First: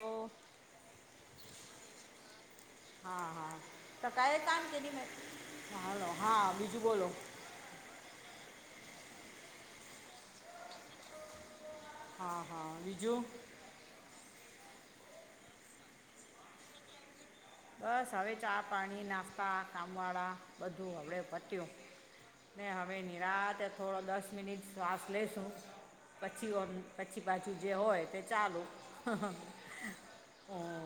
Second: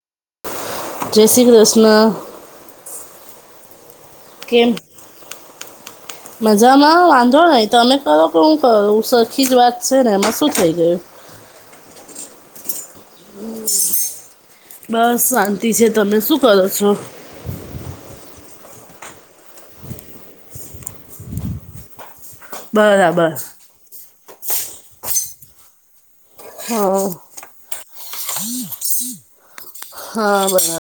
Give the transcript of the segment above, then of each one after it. ઓ જય શ્રી કૃષ્ણ હા હા તો કહે કને કેમ કેડી [inaudible] હલો હા બીજું બોલો [inaudible] એ તો અમે કર [inaudible] [unintelligible] કે શું કર સરખી જ વાત છે ને એમાં શું થઈ ગયું હા હા બીજું [unintelligible] બસ શાંતિ છે તમે શું કરો છો બસ હવે ચા પાણી નાસ્તા કામવાળા બધું હવે પત્યું ને હવે બરાબર નિરાતે થોડો દસ મિનિટ શ્વાસ લેશુ પછી ઓ હા પછી પાછું જે હોય તે ચાલુ [unintelligible] હા ઓ બરાબર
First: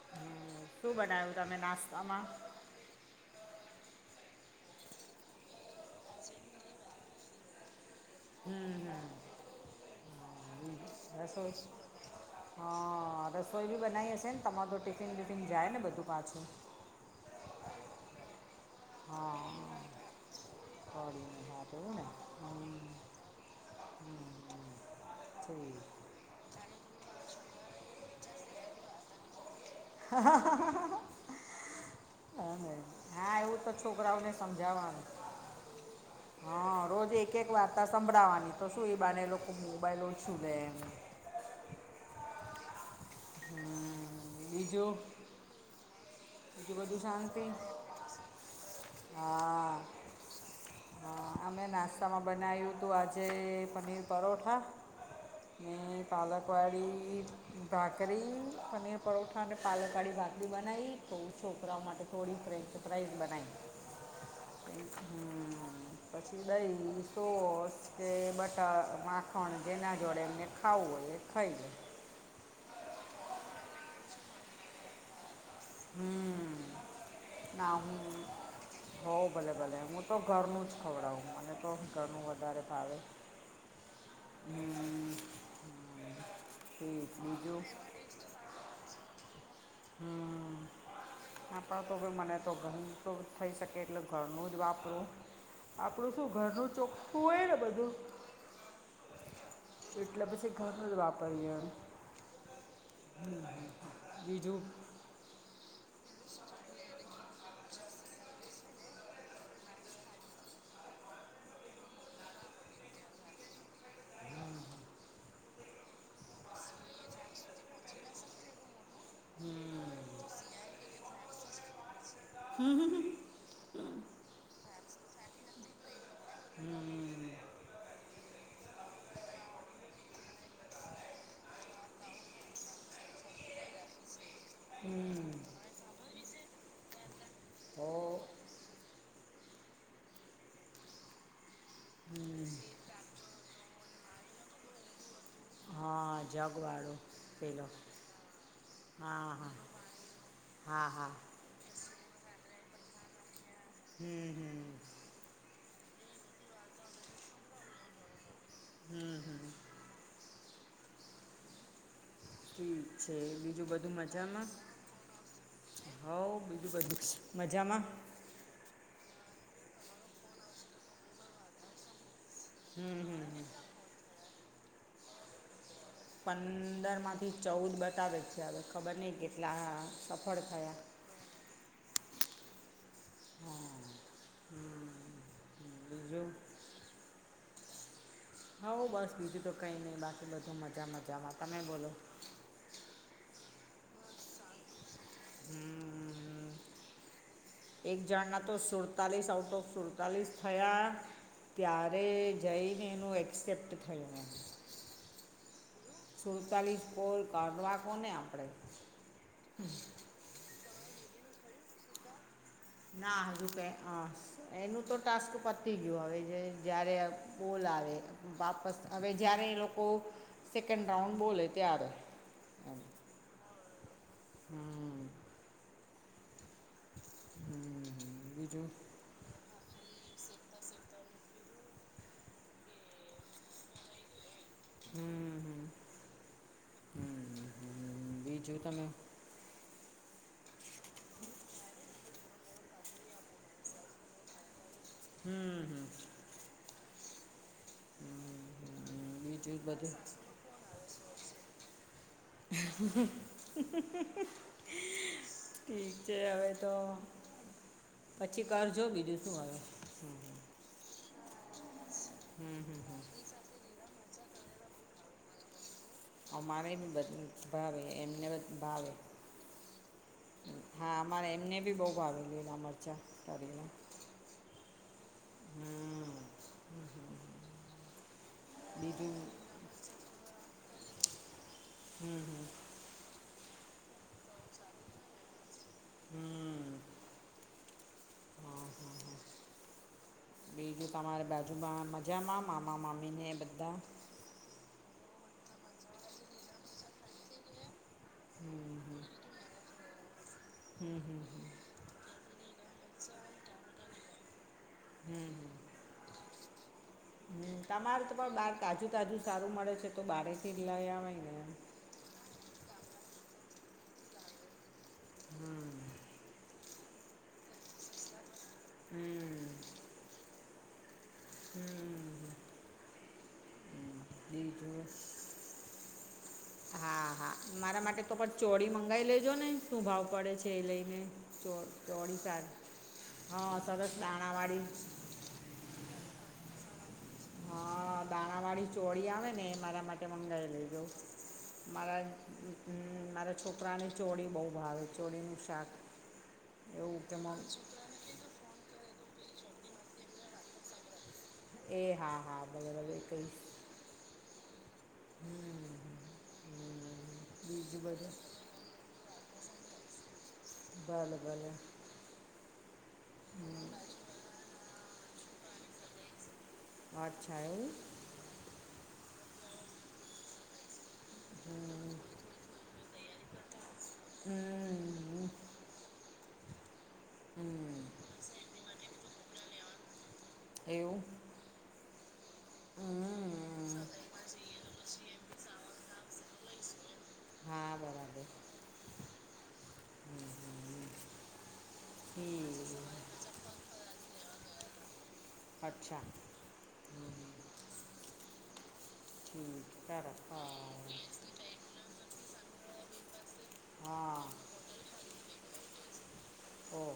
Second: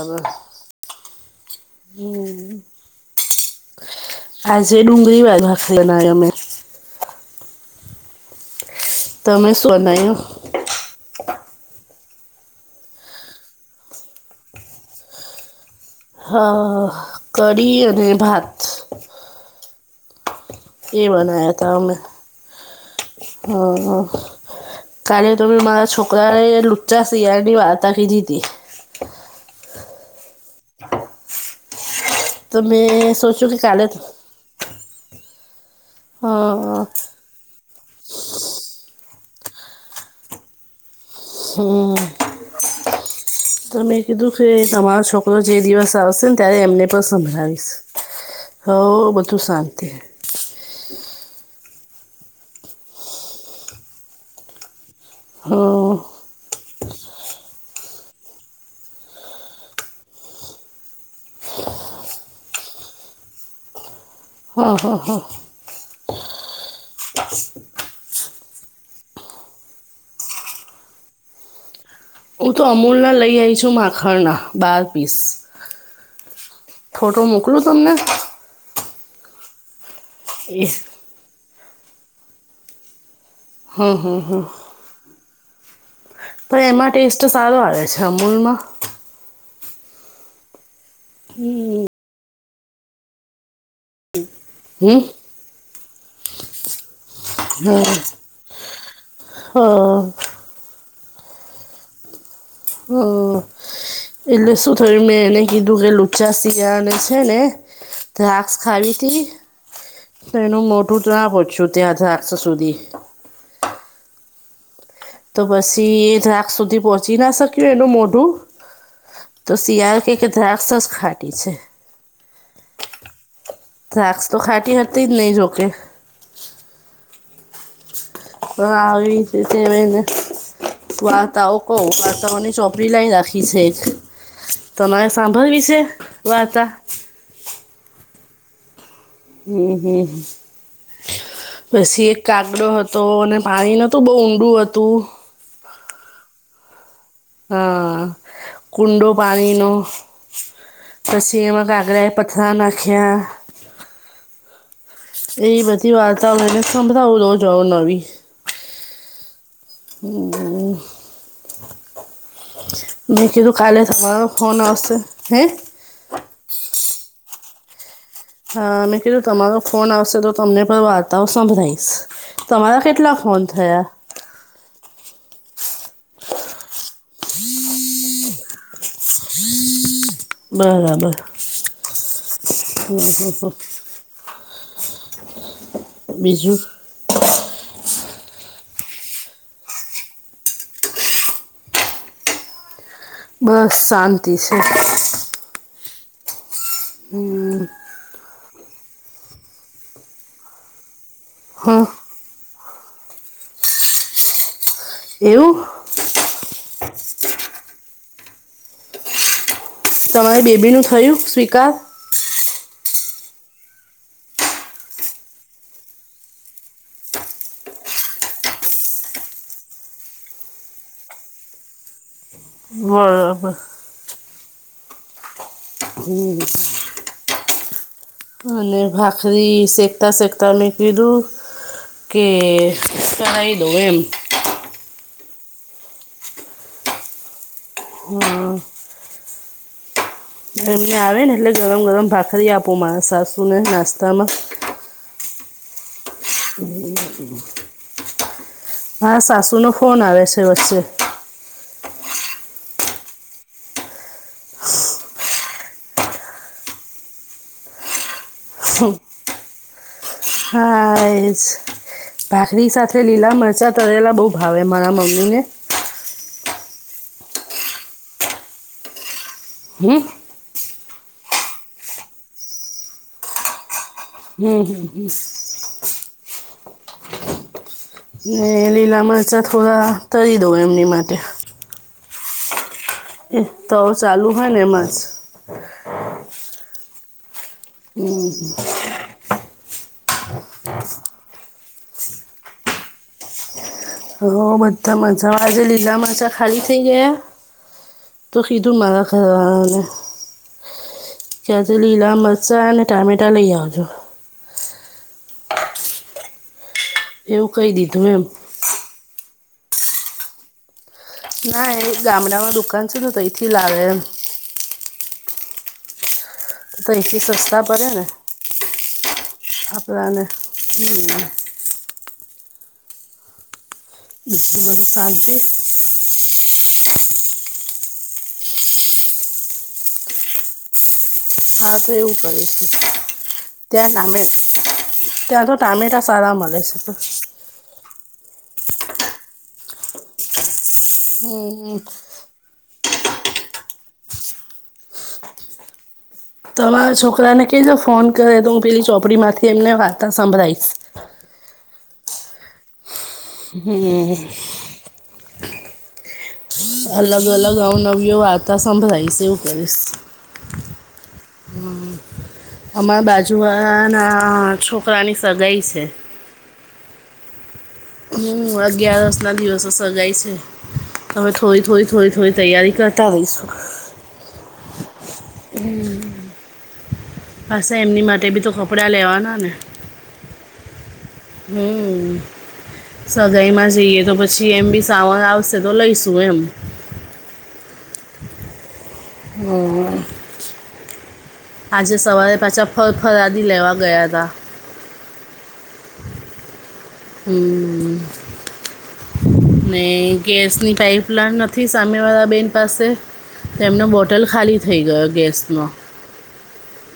હબ [inaudible] શું બનાવું તમે નાસ્તા માં આજે ડુંગરી વારી ભાખ બના અમે હમ હમ તમે સોનાયુ [inaudible] હહ રસોઈ બી બનાઈ હશેને તમાર તો ટિફિન બીફિન જાય ને બધું પાછું હહ કડી અને ભાત હહ અ એ બનાયા તા એવું અમે ને હમ, હહ કાલે તો મેં ઠીક. મારા છોકરાને લુચ્ચા શિયાળની વાર્તા કીધીતી. હા હ હ હ હા તો ને મેં હા સોચ્યું કે એવું તો કાલે છોકરાઓને સમજાવાનું. હ હા રોજ એક એક વાર્તા સંભળાવાની તો શું એ બાને એ લોકો મોબાઈલ ઓછું લે એમ. હમ ત મેં હમ, કીધું કે બીજું તમારો છોકરો જે દિવસ આવશે ને ત્યારે બીજું એમને બધું પણ શાંતિ સંભળાવીશ. હો બધું હા શાંતિ હ હા અમે નાસ્તામાં બનાયું તું આજે પનીર પરોઠા. ને હા પાલક વાળી ભાખરી અને પરોઠા અને પાલકવાળી ભાખરી બનાઈ તો હું છોકરાઓ માટે થોડી ફ્રેન્ચ ફ્રાઈસ બનાઈ. હા હા હમ પછી દહીં, સોસ કે બટર, માખણ જેના જોડે એમને ખાવું હોય એ ખઈ લે. હું તો અમૂલના લઈ આઈ છુ માખણના બાર પીસ. હમ ફોટો મોકલું તમને? હોવ ભલે ભલે હું તો ઘરનું એ જ ખવડાવું મને તો ઘરનું વધારે ભાવે. હહ હહ હહ હમ પણ એમાં ઠીક ટેસ્ટ સારો બીજું આવે છે અમૂલમાં. હમ ના પણ તોભી મને તો ઘરનું તો થઈ શકે એટલે ઘરનું જ હમ વાપરું. આપણું શું ઘરનું ચોખ ખુ હોય ને બધું હ હ એટલે પછી ઘરનું જ વાપરીએ એમ હમ હમ. એટલે શું થયું મેં એને કીધું કે લુચ્ચા શિયાળને છે ને દ્રાક્ષ ખાવીતી તો એનું મોઢું ટ્રા પહોંચ્યું ત્યાં દ્રાક્ષ સુધી હમ તો પસી એ દ્રાખ સુધી પહોંચી ના શક્યું એનું મોઢું તો હમ શિયાળ કે કે દ્રાક્ષસ ખાટી છે. હમ હ હ દ્રાક્ષ તો ખાટી હતી જ નહી જોકે હમ હહ આવી છે સેમ એને વાર્તાઓ કો વાર્તાઓની ચોપડી લઈ રાખી છે. તમારે હમ સાંભળવી છે વાર્તા? હો હમ હમ પસી એક હમ કાગડો હતો અને પાણી નતુ બહુ ઊંડું હતું. હા જગવાળો પેલો હા કુંડો હા હા પાણીનો હા હા પસી જેમાં કાગડાએ પથ્થરા નાખ્યા. હમ હમ એ વાધી વાત એને સમભળું હું અવનવી હમ હમ. હમ હમ. ઠીક છે મેં કીધું બીજું કાલે બધું તમારો મજામાં. ફોન આવશે હે હવ બીજું બધું છે મજામાં. હા મેં કીધું તમારો ફોન આવશે તો તમને પણ વાર્તાઓ સંભળીશ. તમારા હમ કેટલા હમ ફોન થયા. પંદરમાંથી ચૌદ બતાવે જ છે હવે ખબર નહીં કેટલા સફળ થયા. ખબ [inaudible] હ. હમ હમ. બીજું? હઉ બસ બીજું તો કંઈ નહીં બાકી બધું મજા મજામાં તમે બોલો. બસ શાંતિ છે. હમ હમ હમ. હમ. એક જણના તો સુડતાલીસ આઉટ ઓફ સુડતાલીસ થયા. હા ત્યારે જઈને એનું એક્સેપ્ટ થયું. એવું? સુડતાલીસ કોલ કાઢવા કો ને આપડે. તમારી બેબી નું થયું સ્વીકાર? ના હજુ કાય અ. એનું તો ટાસ્ક પતી ગયું હવે જે જયારે બોલ આવે વાપસ હવે જ્યારે એ લોકો સેકન્ડ રાઉન્ડ બોલે ત્યારે બરાબર. હમ. હમ હમ બીજું અને [unintelligible] ભાખરી સેકતા સેકતા મે કીધું. કે કરાઈ દવ એમ હમ હમ હ બીજું હા તમે એમને આવે ને એટલે ગરમ ગરમ ભાખરી આપો મારા સાસુને નાસ્તામાં. હમ હમ. હમ. હમ. હા, બીજું સાસુનો બધું ફોન આવે છે વચ્ચે. ઠીક છે, હવે તો પછી કાર જો બીજું શું આવે? હા, હમ ભાખરી હમ સાથે લીલા મરચાં તળેલા બઉુ ભાવે મારા મમ્મી ને. અમારે બી બધાને ભાવે એમને બધા ભાવે. હમ. હા, અમારે એમને બી બહુ ભાવે. લીલા મરચાં તળીને હમ, હમ, હમ. હમ ને લીલા બીજું મરચાં થોડા તરી દેવા, એમની માટે હમ, હમ. એ તો ચાલુ હોયને માસ હમ. હા હમ. હા હા બીજું તમારી બાજુમાં મજામાં મામા- મામીને બધા? હ, બધા મજા. આજે લીલા મરચા ખાલી થઇ ગયા. તો હમ કીધું મારા ઘરવાળાને. હમ, હમ. ત્યાંથી લીલા મરચાઅને ટામેટા લઈ આવજો. હમ. એવું હમ, કહી તમારે દીધું તો એમ પણ બાર તાજુ તાજુ સારું મળે છે, તો બાર થી લઈ આવે. ને ના એ ગામડામાં દુકાન છે, ને તો એથી લઈ આવેે એમ. હમ. તો અહીથી રસ્તા પરે ને, હમ આપડાને હ. હમ. એ ત બીજું બધું શાંતિ [unintelligible] હા હા, મારા માટે તો પણ ચોરી મંગાવી લેજો ને. શું ભાવ પડે છે એ લઈને. હા તો એવું ચોરી સારી. કરીશું હા, ત્યાં સરસ ટામે દાણાવાળી. ત્યાં તો ટામેટા સારા મળે છે. હા, દાણા વાળી ચોરી આવે ને, મારા માટે મંગાવી લેજો. હમ્મ. મારા મારા છોકરાની ચોળી બહુ ભાવે, ચોળીનું શાક. તમારા એવું મ છોકરાને કે જો ફોન કરે તો હું પેલી ચોપડી માંથી એમને વાર્તા સંભળીશ. એ હા હા, બરાબર એ કંઈ હમ. હમ, અલગ અલગ બીજું બધું અવનવી્ય વાર્તા સંભળાઈ એવું કરીશ. ભલે ભલે. અમારા બાજુ ના છોકરાની સગાાઈ છે. અચ્છા. હમ, અગિયારસ ના દિવસો સજાય છે. હમે થોડી થોડી થોડી થોડી તૈયારી કરતા રહીશું. હમ. હમ. હ પાસે એમની માટે બી તો કપડાં લેવાના ને. એવું. હમ, સગાઈમાં હમ, જઈએ તો પછી એમ બી સાવન આવશે. તે તો લઈ શું એમ? હા, બરાબર. હ. આજે સવારે પાછા ફ ફરાદી લેવા ગયા હતા. અચ્છા. હમ ને સરસ હા ગેસની પાઇપલાઇન. થી સામેવાળા બેહેન પાસે તેમનો હા બોટલ ખાલી થઈ ગયો ગેસનો. હમ.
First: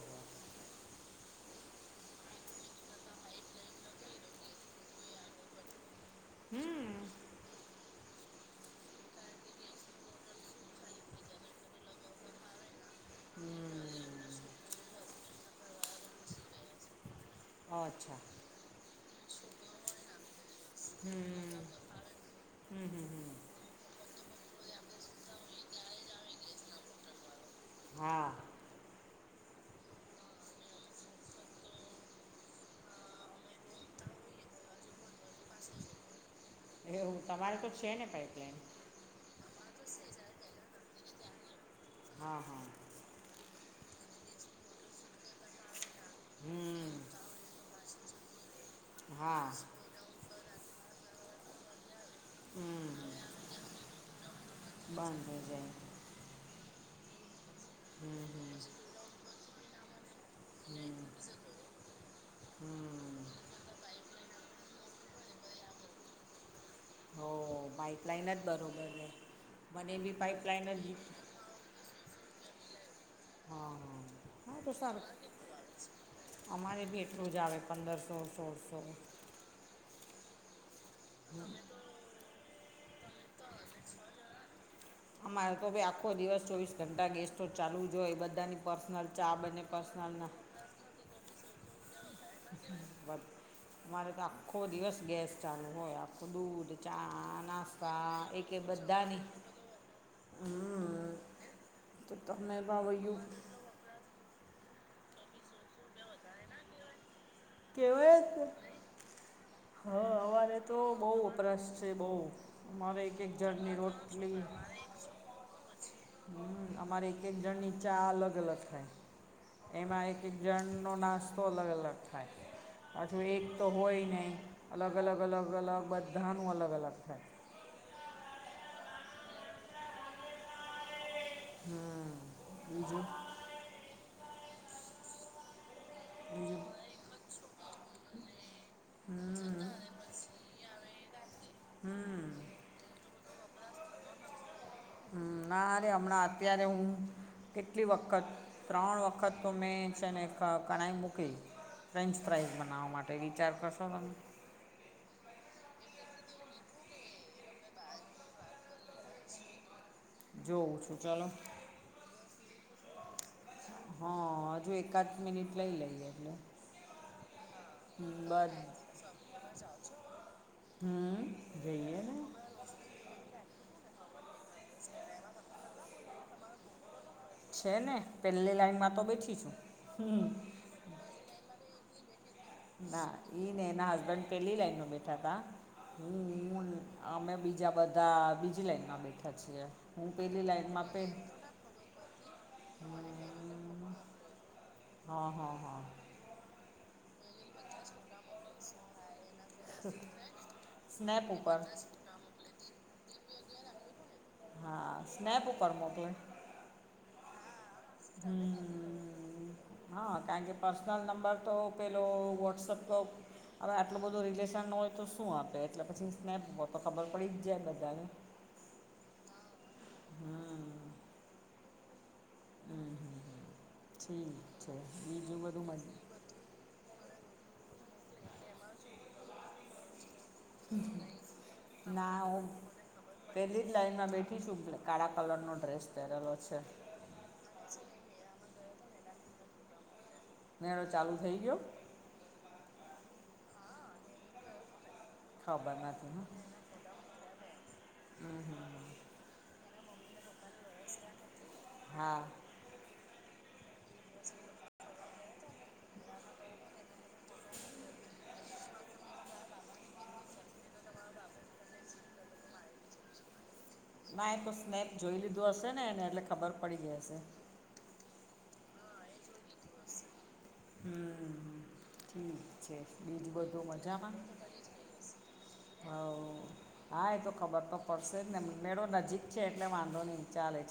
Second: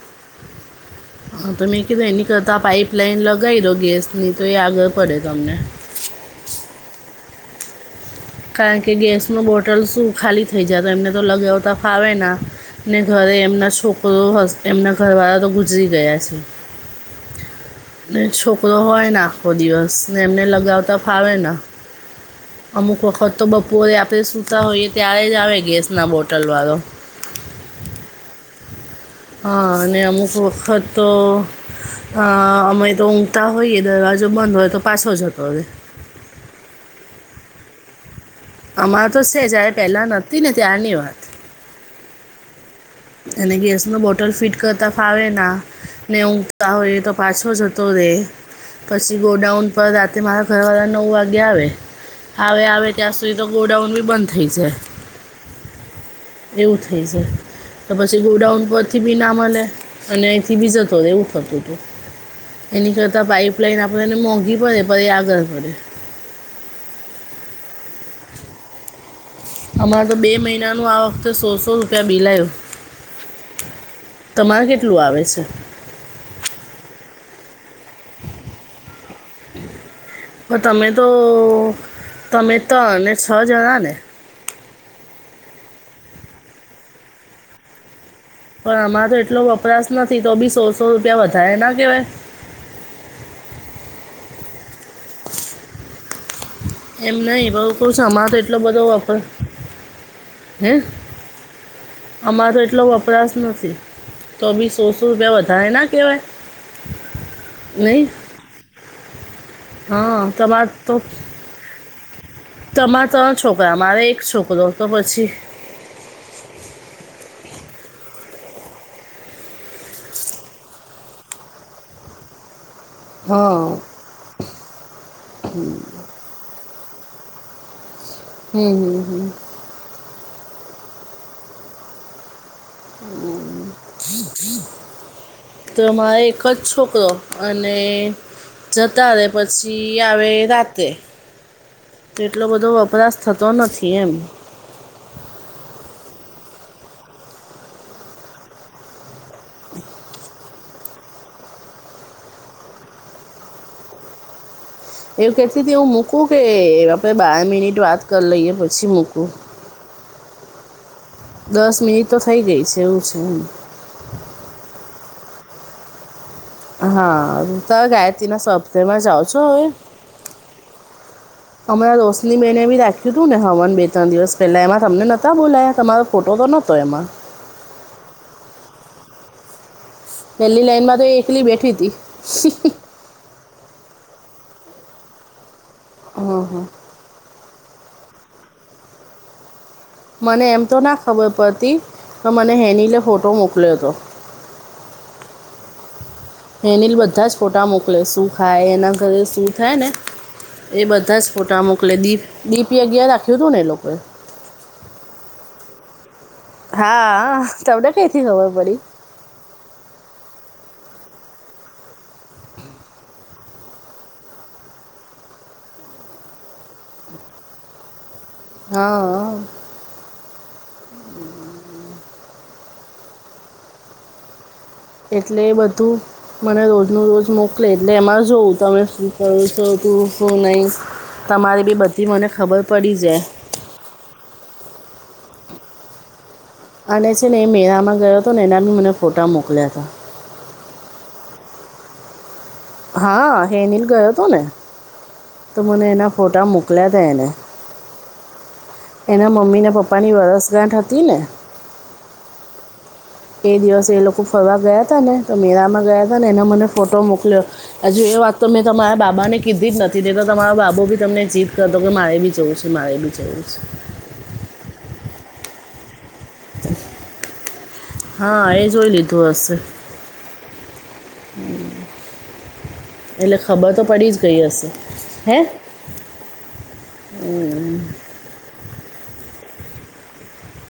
હા તો મેં કીધું એની કરતા પાઈપ લઇન લગાવી દો ગેસની તો એ આગળ પડે તમને. હમ. કારણ કે ગેસનું બોટલ શું ખાલી થઈ જાય તો એમને તો લગાવતા ફાવે ના. ને ઘરે એમના હમ છોકરો હ એમના ઘરવાળા તો ગુજરી ગયા છે. અચ્છા ને છોકરો હોય ને આખો દિવસ ને એમને લ. ઉગાવતા ફાવે હમ હમ હમ અમુક વખત હમ તો બપુઓરે આપ. આપણે સૂતા હોઈએ ત્યારે જ આવે ગેસના બોટલવાળો. હા. હા અને અમુક વખત તો. અ અમે તો ઊંઘતા હોઈએ દરવાજો બંધ હોય તો પાછો જતો હોય એવું તમારે તો છે ને પાઇપલાઇ. અમારે તો છે જારે પહેલા નથીતી ને ત્યારની વાત. હા હા. એટલે ગેસ ન બોટલ ફિટ કરતા ફાવે ના ને ઊઘતા હમ હોય તો પાછો જતો રે પછી હા ગોડાઉન પર રાતે મારા ઘર વાળા નવ વાગ્યા આવે. આવે હમ ત્યાં સુધી તો ગોડાઉન બી બંધ થઈ જાય બંધ થઈ જાય. એવું થઇ જાય. તો પછી હમ ગોડાઉન હમ પરથી બી ના મળે, અને અહીથી બી જતો રહે એવું થતું. હમ એની હમ કરતા પાઈપલાઈન આપે એને મોંઘી પડે પ એ આગળ પડે. પાઈપલાઇન જ બરોબર છે. મને અમારે તો બી બે પાઇપલાઇન મહિનાનું જ આ વખતે સોસો રૂપિયા બિલ આવ્યું. હા હા હા તમારે તો કેટલું સારું આવે છે. અમારે બી એટલું જ આવે પંદરસો સોળસો પણ તમે તો તમે તો ત્રણ અને છ જણા ને અમારે તો ભાઈ આખો દિવસ ચોવીસ ઘંટા ગેસ સોર ચાલુ જોઈ એ બધા પણ આમારો તો એટલો વપરાશ નથી તો બી સોસો રૂપિયા વધારે ના કેવાય. મારે તો આખો દિવસ ગેસ ચાલુ હોય આ દૂધ એમ ચા નહીં પણ કહું છું નાસ્તા અમારે એ તો કે એટલો બધો બધાની. વપરાશ હે હમ તો તમને અમારો એટલો ભાવ્યું વપરાશ નથી. તો બી સોળસો રૂપિયા વધારે ના કેવાય કેવાય હ હા અમારે તમાર તો બહ વપરાશ છે બહ. તમારા ત્રણ છોકરા મારે એક છોકરો તો પછી હમ અમારે એક એક જણ ની ચા અલગ અલગ થાય. એમાં એક એક જણ નો નાસ્તો અલગ અલગ થાય. પાછું એક હા તો હોય નય અલગ અલગ અલગ અલગ બધાનું અલગ અલગ થાય હમ હમ હમ. હમ. તો મારે એક જ છોકરો. અને જતા રહે પછી આવે રાત્રે. હમ. તો એટલો બધો વપરાશ થતો નથી એમ. હમ નારે હમણાં અત્યારે હું કેટલી વખત ત્રણ વખત તો મેં છેને કણાઈ મૂકી. ફ્રેન્ચ ફ્રાઈઝ બનાવવા માટે વિચાર કરશો તમે એવું કેતીતી હું મૂકું કે આપડે બાર મિનિટ વાત કરી લઈએ પછી મૂકું. જોઉં છું ચલો દસ મિનિટ તો થઇ ગઈ છે એવું છે. હા હજુ એકાદ મિનિટ લઈ લઈએ એટલે હા હમ ગાયત્રીના બસ સોપ્તેમાં જાઓ છો હવે. હમ અમણા જઈએ ને રોશની મેને ભી રાખી. કીધું ને હવાન બે ત્રણ દિવસ પહેલાં એમાં તમને નહોતા બોલાયા તમારો ફોટો તો નહોતો એમાં. છે ને પેલી લાઈનમાં તો બેઠી છું હમ. પહેલી લાઈન માં તો એકલી બેઠી હતી. ના એ ને એના હસબન્ડ પહેલી લાઈનમાં બેઠા હતા હું. અમે બીજા બધા બીજી લાઈનમાં બેઠા છીએ. હું પહેલી મને એમ તો લાઈનમાં પે ના ખબર પડતી તો મને હેનીલે ફોટો મોકલ્યો હતો. હમ, હા હા હા. હેનીલ બધા જ ફોટા મોકલે શું ખાય એના ઘરે શું થાય ને. એ બધા જ સ્નેપ ઉપર ફોટા મોકલે ડીપી અગયાર રાખ્યું હતું ને એ લોકોએ. હા સ્નેૅપ પર મોકલો. હા. તમને કઈથી ખબર પડી હમ. હા કારણ કે પર્સનલ નંબર તો પહેલો વોટ્સઅપ તો. અરે આટલું બધું રિલેશન હોય તો શું આપે એટલે પછી સ્નેપ તો ખબર પડી જ જાય બધાને. હા. હમ. હમ હમ ઠીક છે બીજું એટલે એ બધું મજ. મને રોજનું રોજ મોકલે એટલે એમાં જોવં તમે. તું કહું છું તું શું નહીં તમારે બી બધી ના મને હું ખબર પડી જાય. પહેલી જ લાઈનમાં બેઠી. શું કાળા કલરનોો ડ્રેસ પહેરેલો છે. અને છે ને એ મેરાામાં ગયો હતો ને એના બી મને ફોટા મોકલ્યા હતા. મેળો ચાલુ થઈ ગયો. હા હેનિલ ગયો હતો ને તો ખબર મને નથી એના હ ફોટા મૂક. મોકલ્યા હતા એને એના મમ્મી ને પપ્પા ની વરસગાંઠ હતી ને. હા. એ દિવસે એ લોકો ફરવા ગયા હતા ને તો મેરાામાં ગયા હતા ને એનો મને ફોટો મોકલ્યો. હજુ એ વાત તો મેં તમારા બાબા ને કીધી જ નથી દેતા તમારા બાબુ બી તમને જીદ કરતો કે મારે બી જવું છે મારે બી. જીસ. ના એ તો સ્નેપ જોઈ લીધો હશે નેને એટલે ખબર પડી જ હશે. હા એ જોઈ લીધું હશે. હ. હમ હ ઠીક છે બીજ એટલે બધું ખબર તો પડી મજામાં. જ ગઈ હશે હે હ હા એ તો ખબર તો. પડશે જને મેળો નજીક છે એટલે વાંધો નહીિ ચાલે છે.